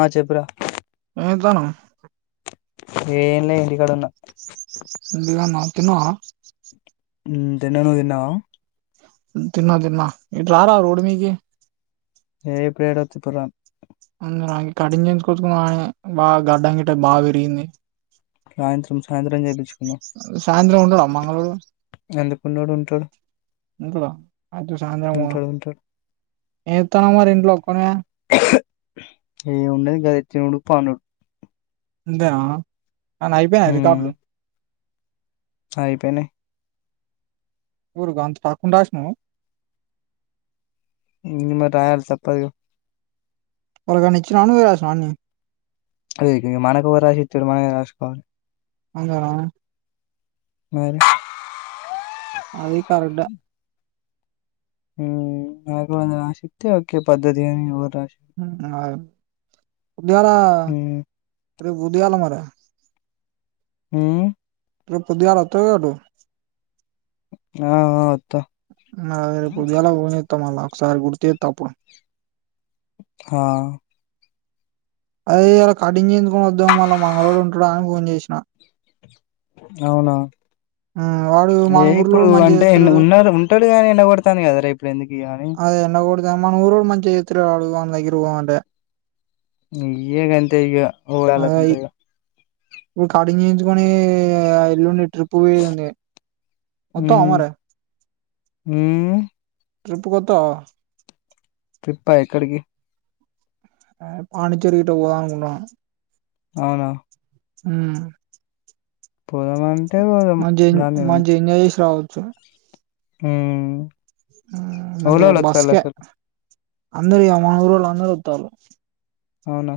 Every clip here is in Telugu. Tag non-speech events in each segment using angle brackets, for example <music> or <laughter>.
ఆ చెపురా ఎమ్ చేస్తన్నావ్ ఏం లే ముందుగా న తిన్నావా హుం తిన్న నువ్వు తిన్నావా తిన్న తిన్న ఇటు రారా రోడ్డు మీదకి ఏ ఇప్పుడు ఏడ వస్తావ్ ఇప్పుడు రాను అందు కటింగ్ చేయించుకుందామని బాగా గడ్డం గిట్టే బాగా పెరిగింది సాయంత్రం సాయంత్రం చేపించుకుందాం సాయంత్రం ఉంటాడా మంగళోళ్ళు ఉన్నాడు ఉుంటడు ఇంట్లో అయితే సాయంత్రం ఉంటాడు ఉంటాడు ఏ చేత్తానవ్ మరి ఇంట్లో ఒక్కనివే ఏముండది గదే తినుడు పండుడు అంతేనా అనయి అయిపోయినా రికార్డులు అయిపోయినై ఒరు గంత టక్కున రాసినవ్ ని మరి రాయాలి తప్పదిగా ఏవలికైనా ఇచ్చినవ నువ్వే రాసినవ అదే మనకెవడు రాశిస్తాడు మనమే రాసుకోవాలి అంతేనా మరి! అది కరెక్టే హు నాకు అది రాశిస్తే ఒక పద్ధతని అహ్ పొద్గలా ఉమ్ రేపొద్దుగాలే మరి హు రేప్ పొద్దుగాల ఒత్తవ్గా అటు ఆహ్ హ అమ్ రేప్ పొద్దుగాల పొలే తమల ఒక్కసారి గుర్తుచేతప్పుడు హా! అదే ఇయలా కటింగ్ చేయించుకొని వద్దాం మళ్ళ మంగళోడు ఉంటడా అని ఫోన్ చేసిన అవునా! అమ్ వాడు మన ఊర్లోడు మంచిగా చేస్తలేడు టల్గా ఎండ కొడతాంది కదరా ఇప్పుడు ఏంది అద్ ఎండకొడ్ మన ఊరోడు మంచిగా చేతలేడు ఆడు ఆనిదగర్ పోందామంటే ఈయే గంతే ఇగ అయి ఉడలాకుంటాయ్గా ఇప్పుడు కటింగ్ చేయించుకొని ఆహ్ ఎల్లుండి ట్రిప్ పోయేదుంది వత్తవా ఉమ్ మరి ఊ ట్రిప్కొత్తవా ట్రిప్పా ఎక్కడికి ఆహ్ పాండిచ్చెరి గిట పోదామనుకుంటునం అవునా! మ్ పోదామంటే పోదాం. మంచింగ్ దాన్నే మంచిగా ఎంజాయ్ చేసి రావచ్చు మ్ ఎవలెవలు ఒత్తరసలు అన్నీ అమాల్లో అందరూరొత్తారు అవునా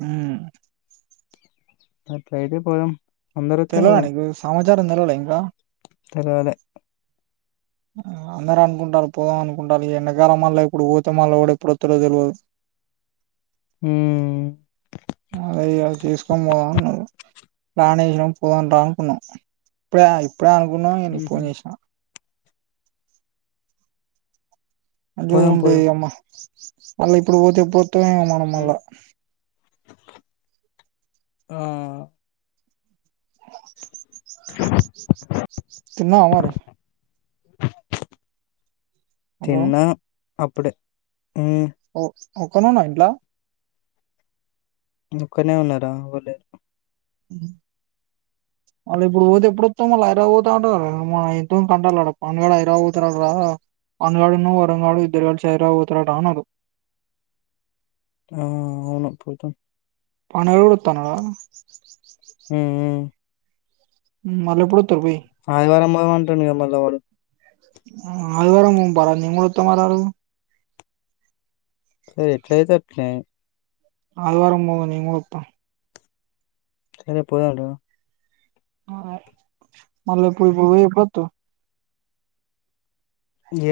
మ్ అట్లయితే పోదాం అందరొత్తే తెలవాలె పోదాం. నీకు సమాచారం తెలివాలే ఇంకా తెలవాలె. ఆ అందరనుకుంటారు పోదాం అనుకుంటారు ఎడాకాలం మళ్ళ ఇప్పుడు పోతే మళ్ళ కూడా ఎప్పుడుత్తడో తెలియదు హ్మ్. ఆ అదే కదా చేసుకొని పోవాల్నా ప్లాన్ ఎయ్ పోదాం రా అనుకున్నాం ఇప్పుడే ఆగిపో ఇప్పుడే అనుకున్నాం నేన్ నీకు హుహు. ఫోన్ చేసినా అంజి పోదాం. ఉంటే పోదాం. ఏయ్ అమ్మా మళ్ళీ ఇప్పుడు పోతే ఎప్పుడూ హమ్ మనం హ్మ్. మల్ ఆ <inaudible> తన్నావ మరి హలో తిన్నా అప్పుడే ఉమ్ ఒక్కనున్నా ఇంట్లా ఒక్కనే ఉన్నారా ఎవర్లేరు వాళ్ళ ఇప్పుడు పోతే ఎప్పుడతోమళ్ళ హైదరాబాద్ రపోతా ఉంట మన ఎంతో కంటాల పడుగడు హఐరా పోతారడు రా పాడుగడున్న వరంగడు ఇద్దరు కలిసి హైదరాబాద్ పోతారడా అన్నాడు ఆ అవును పోతా పనరడు తానార ఉమ్ మ్ మ్ మల్లెప్పుడు ఆదివారం మొ స్తాం అంటానుగా మళ్ళ వాడు ఆ ఆదివారం పోమ్ పారా నేమ్ కూడా ఒత్తాం ఆ రారు ఏ ఎట్లయితే అట్లే అదివారం పోదాం నేన్ కూడా ఒత్తా సరే పోదాం రా మల్లా ఇ ఇప్పుడు పోయి ఎప్పుడొత్తావ్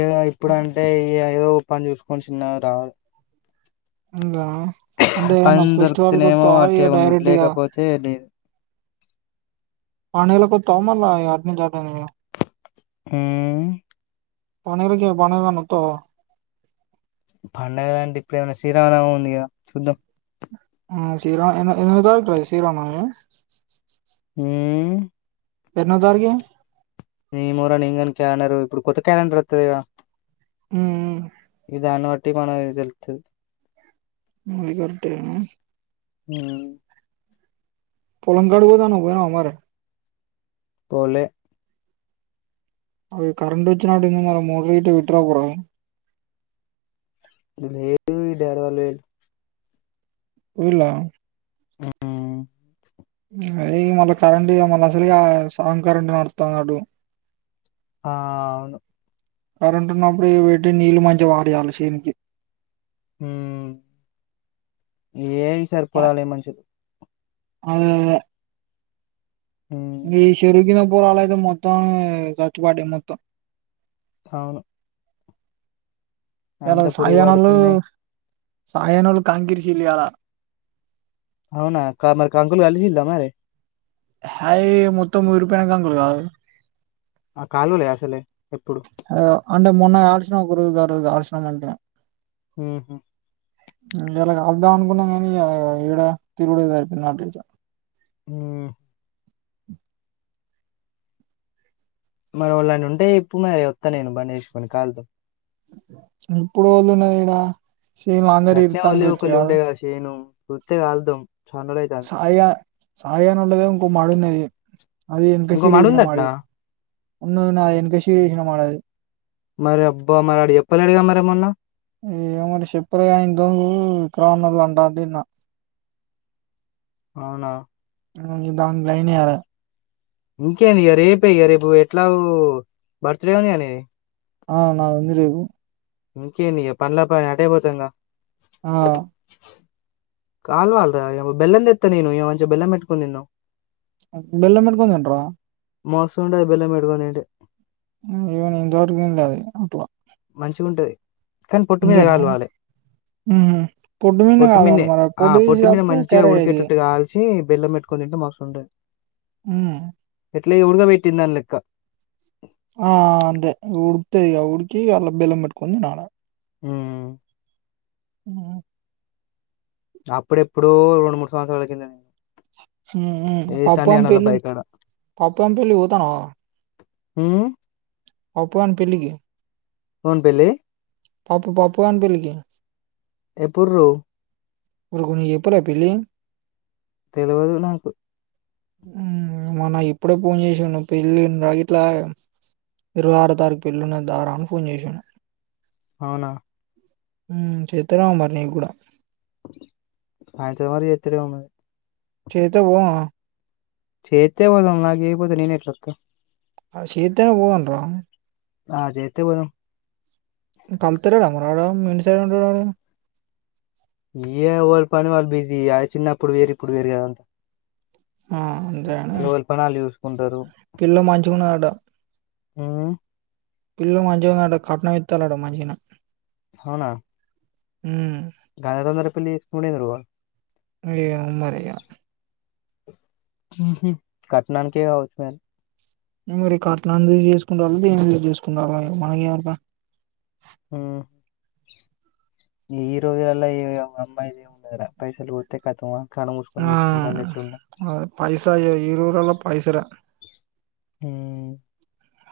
ఏ ఇప్పుడు అంటే ఏ అయో పని చూసుకొని చిన్నగ రా ఇంగా అంటే ఏమన్నా పని ఫెస్టివల్ దొరుకుతనేమో కొత్తవా అట్టే ఇగ ఉండుడ్ డైరెక్ట్ ఇగ లేకపోతే లే ఆ నెలకొత్తావా మళ్ళా అటు నుంచి అటే నేను హూ పని రికి పని ఏ దను వత్తావ పండగలు అంటే ఇప్పుడ ఏమైనా శీరామనవమి ఉంది కదా చూద్దాం ఆ శ్రీ రామ ఏ ఎన్ని రోజులు రా ఈ శ్రీ రామనవనవమి హూ మ్ ఎన్నోదారికి నేమో రా నేన్ కానీ క్యాలెండర్ ఇప్పుడు కొత్త క్యాలెండర్ వత్తది గా ఉ ఉమ్ ఇదాను వట్టి మనది తెలుతుది మలి గట్టేనా ఆ పోలంగడు పోత అన్నావ్ పోయినవ ఆ మరి పోలేె అది కరెంట్ వచ్చినట్టు ఉంది ఇ మల మోట గిటర్ పెట్టి రా పో రా లేదు వి డ్యారా లే ఊర్లా ఆ ఇంగ అది మళ్ళ కరెంట్ ఇగ మళ్ళీ అసలుగా సగం కరెంట్ నడుతున్నాట్టు ఆ అవును కరెంటు ఉన్నప్పుడు ఇగ పెట్టి నీళ్ళు మంచిగా వారీ యాలి శనికి హూ ఏ గ్ సరిపోలాలే మనుషు అద దే ఉమ్ ఇ చెరివు కింద పోలాలు అయితే మొత్తం చచ్చు పడ మొత్తం అవును ఇలా అంత సాయి పురుగు గానోళ్ళు పడుతున్నాయి సాయిగానోళ్లు కంకి ఇరిచిల్లు ఇయాల అవునా మరి క కంకులు కాషిల్ లా మరి హాయి ఇగ మొత్తం మురిగి పోయిన కంకులు కాదు ఆ కాలువలే అసలే ఎప్పుడు అంటే మొన్నయి ఆరచన కురు కా ఆరచనమంట ఉహు ఇయలా కాల్దాం అనుకున్నాం కానీ ఏడ తిరుగుడే జరిపోంది నా ఉం మరి వాళ్ళని ఉంటే ఇప్పుడు మరి వత్త నేను బండి చేసుకొని కాళ్ళతో ఎప్పుడు ఎవళ్ళు ఉన్నరు ఇడ ఎట్నే వాళ్ళీ ఒకళ్ళు ఉంటాయి కదా చేను కొరత్తే కాల్దుం సాయిగా సాయిగానోళ్లదే ఇంకో మడి ఉన్నది అది ఇంకో మాడు ఎంకాసీరిసిన ఉందట్నా మడి ఉన్నందున్నది ఆ ఎనుకసిరి ఏసిన మడి అది మరి అబ్బా మరి అడ చెప్పలేడుగా మరి మొన్నా ఏ మరి చెప్పులే గ ఇండ్రోజులు ఇకంఉన్నోళ్లు ఏంటంటే ఇన్న అవునా దాని లైన్ ఎయ్యాలే ఇంకేంది ఇక రేపు ఇక రేపు ఎట్లా గొ బర్త్ డే గా నే ఆ నాదుంది రేపు ఇంకేంది ఇక పన్లో పని అటే పోదాం గా ఆ కాల్వల్రా ఇ గ బెల్లం దెత్త నేను ఇ వంచె బల్లం బెట్టుకొని తిందాం బెల్లం పెట్టుకొని తింట్రా మోస్తుంటాది బెల్లం పెట్టుకొని తింటే ఇవను ఇంతవరకు ఇ అది అట్లా మంచిగా ఉంటది ఇంతేనా పొడ్డు మీద పొట్టు కావాలి మీదనే మరి ఆ పొడ్డు తీసు పొట్టు మీద వెళ్తే మంచిగా కర్రేగైతాయి ఉడికేటట్టు కాల్చి బెల్లం పెట్టుకుని తింటే మాస్త్ ఉంటది ఉం ఎట్లా ఉడగా పెట్టిందాని లెక్క ఆ అంతే ఊడు దిగా ఉడుకి అలా బెల్లం పెట్టుకొని తినాల ఉం ఆ అప్పుడెప్పుడు రెండు మూడు సంవత్సరాలు గింద నేను ఏ పప్పు సండే అం అన్నోళ్ళ పెళ్లి బాయి కాడ. పప్పు అం పెళ్లి పోతానవా ఉమ్మ్ ప్పప్పు గాని పెళ్ళికి ఓన్ పెళ్ళి పప్పు పప్పు గాని పెళ్లి కి ఎప్పుర్రో ఉ కొన్ని ఎప్పుడు పెళ్ళి తెలవదు నాకు మ నా ఇప్పుడే ఫోన్ చేసాన్ను పెళ్లి రా ఇట్లా ఇరవై ఆరో తారీఖు పెళ్లిన్నది దారా అని ఫోన్ చేసిండు అవునా ఉం చేతరేమో మరి నీ కూడా అయంత్రం వరకు చెత్తరేమో మరి చేత్తె పోమా చేతే పోదాం నాకి ఏయపోతే నేను ఎట్లా వత్తా ఆ చేత్తేనే పోదాం రా ఆ చేత్తే పోదాం పంపుతాలేడా మరి వాడు మీ ఇంటి సైడ్ ఉంటాడని ఇగా ఏవిళి పని వాళ్ళు బిజీ చిన్నప్పుడు వేరు ఇప్పుడు వేరు కదా ఆ అంతేనే ఎవరి పని ఆళ్ళు చూసుకుంటారు. పిల్ల మంచిగా ఉన్నదాట హ్మ్ పిల్ల మంచిగా ఉందట కట్నం ఇత్తాల అట మంచిగానే అవునా <unintelligible> పెళ్ళి కునే ఇరవ అయ్యా మరియా కట్నానికీ కావచ్చు మరి మరి కట్నాన్ని చూసి చేసుకుంటలో దేనికి చేసుకుంటలో మనకేమ్ ఏరుక ఉ ఈరోజులల్లా ఎమమ్ అమ్మాయిది ఏం ఉన్నదిరా పైసలు పోతే కతమా ఆ అ పైసా ఈ రోజుల్లాలో పైసలే హ్మ్.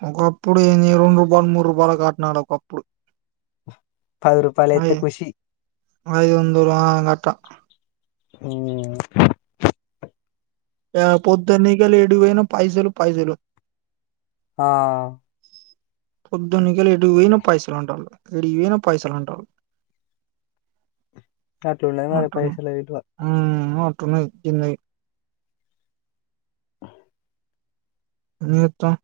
ఒకప్పుడు ఎంది రెండు రూపాయలు, మూడు రూపాయలు కట్నాలు ఒకప్పుడు పది రూపాయలు అయితే అయ్ ఖుషి ఐదు వందల ఆ గట్ట హ్మ్ ఆ పోద్దన్నే ఇగ ఏటూ పోయిన పైసలు పైసలు ఆ పొద్దునికలి ఎటు పోయిన పైసలు అంటాళ్ళు. ఎడికి పోయిన పైసలు అంటాళ్ళు. అట్లు ఉన్నది మరి పైసల విలువ అంటున్నది జిందగి ఎమ్ చేత్తామ్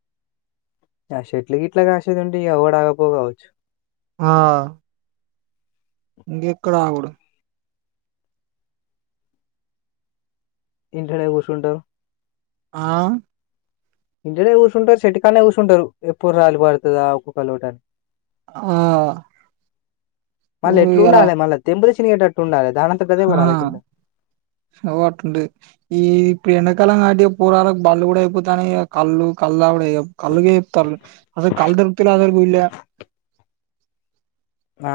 ఆ చెట్ల ఇట్లా కాసేది ఉంటే ఎవడు ఆగాపో కావచ్చు. ఆ ఇంకేక్కడ ఆగుడు. ఇంట్లోనే కుశుటామ్ ఆ ఇంట్లోనే కుశుటామ్ చెట్టు కన్నె కూర్చుంటారు. ఎప్పుడు రాలి పడ్తదా, ఒకొక్క లోటా అని ఆ నువ్వు ఇగా రా తిరిగేటట్టు ఉండాలి. దానంతట అదే ఆ పడాలి కింద అగో అట్లా ఉంటది. ఈ ఇప్పుడు ఎండాకాలం కాబట్టి పొరగాల్లాకు బడ్లు కూడా అయిపోతానాయి. కదా కళ్లు కళ్లు ఇగా కళ్లు కే చెప్తాళ్ళు, అస్సల్ దొరకుతలే ఊర్లా ఆ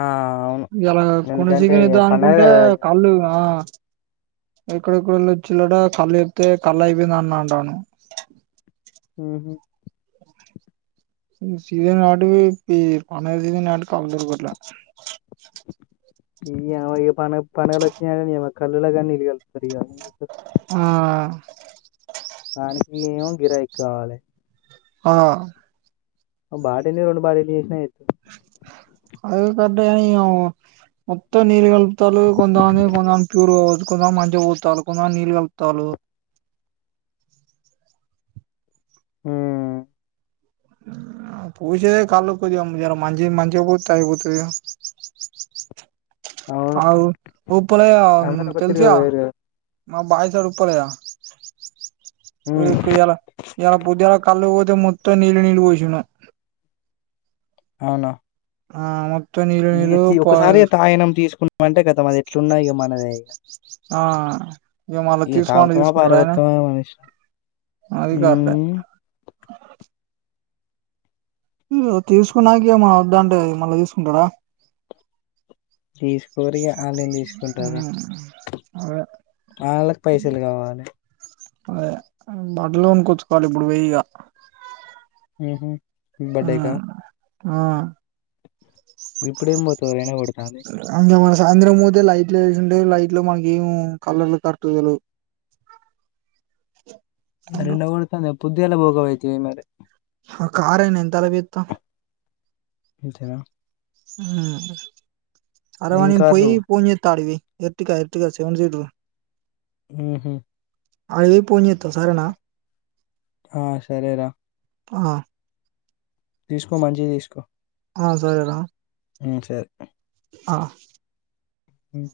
అవును ఇయాల కొని ఎందుకంటే చికెన్ ఇక తేద్దాం పండగ అనుకుంటే కదా కళ్లు ఆ ఎక్కడెక్కడొల్లో వచ్చిలాట కళ్ళు చెప్తే కళ్ళయిపోందన్న అంటను ఉహు ఇ సీసన్ కావటి ఇ పి పనేదిగిందంటే కళ్ళు దొరకట్లే <unintelligible> నియవ్వ ఎపన్న పండగలు వచ్చినాయి అంటే నియవ్వ కల్లుల గని నీళ్లు కలు ఆ దానికి ఏమో గిరాకి కావాలే ఆ ఓ బాటిల్ ని రెండు బాటిల్ చేసినా చే అవి పెద్దయనీ నియవ్వ మొత్తం నీళ్ళు కల్పుతల్లు కొంతమంది కొంచం ప్యూర్ కావచ్చు కొంతమంది మంచిగా పొత్తాళ్లు కొంతమంది నీళ్ళు కలుపుతల్లు హు పూసేదే తే అయిపోతాది గా అవును ఆగు ఉప్పలేగా అందరు ఒక తిరుగా తెల్సుగా పోయారు కదా మా బాయి దడ ఉప్ప లేదా ఉమ్ ఊరికి ఉయ్యాల ఇయ్యాల పొద్దుగాల కళ్ళు పో మొత్తం నీలు నీలు పోషిండు అవునా ఆ మాక్ ఈ తీ ఒకసారి తాగినం తీసుకున్నామంటే ఖతం అది ఎట్లున్నా ఇగ మనదే ఆ మళ్ళా ఇగ తీసుకోమంటే తాగుతామో తీసుకుంటాడా ఆయన పార్వోత్తమో మన ఇష్ అది ఉ కరెక్టే ఆహ్ తీసుకున్నాక ఏమో వద్దాంటే మళ్ళా తీసుకుంటడా తీస్ కోరిగ ఆళ్లేందుకు తీసుకుంటారు ఉమ్ రా అదే ఆళ్ళకి పైసలు కావాలే అదే బుట్టలు కొనుకోచ్చుకోవాలి ఇప్పుడు పోయి యిగా. ఉహు బర్త్డేకా ఆ గిప్పుడేం పోతవు ఎండ గొడుతంది ఇంగ మన సాయంత్రం పోతే లైట్లు వేసుంటే లైట్లో మనకేమో కలర్లు కరెక్ట్ తెల్వవు మరి ఎండ కొడుతుంది ఎప్ పొద్దుగాల పోకవైతివి మరే అహ్ కారయినా ఎంతల పోయత్త అంతేనా ఉ ఏం అరవనీ పోయి కారు ఫోన్ జెత్తా అడికిపోయి ఎర్టిగా ఎర్తిగా సెవెన్ సీటరు. ఉహు అడికిపోయి పోన్ చేత్త సరేనా ఆ సరేరా ఆ తీసుకో మంచియి తీసుకో ఆ సరేరా మహ్ సరే ఆ మహ్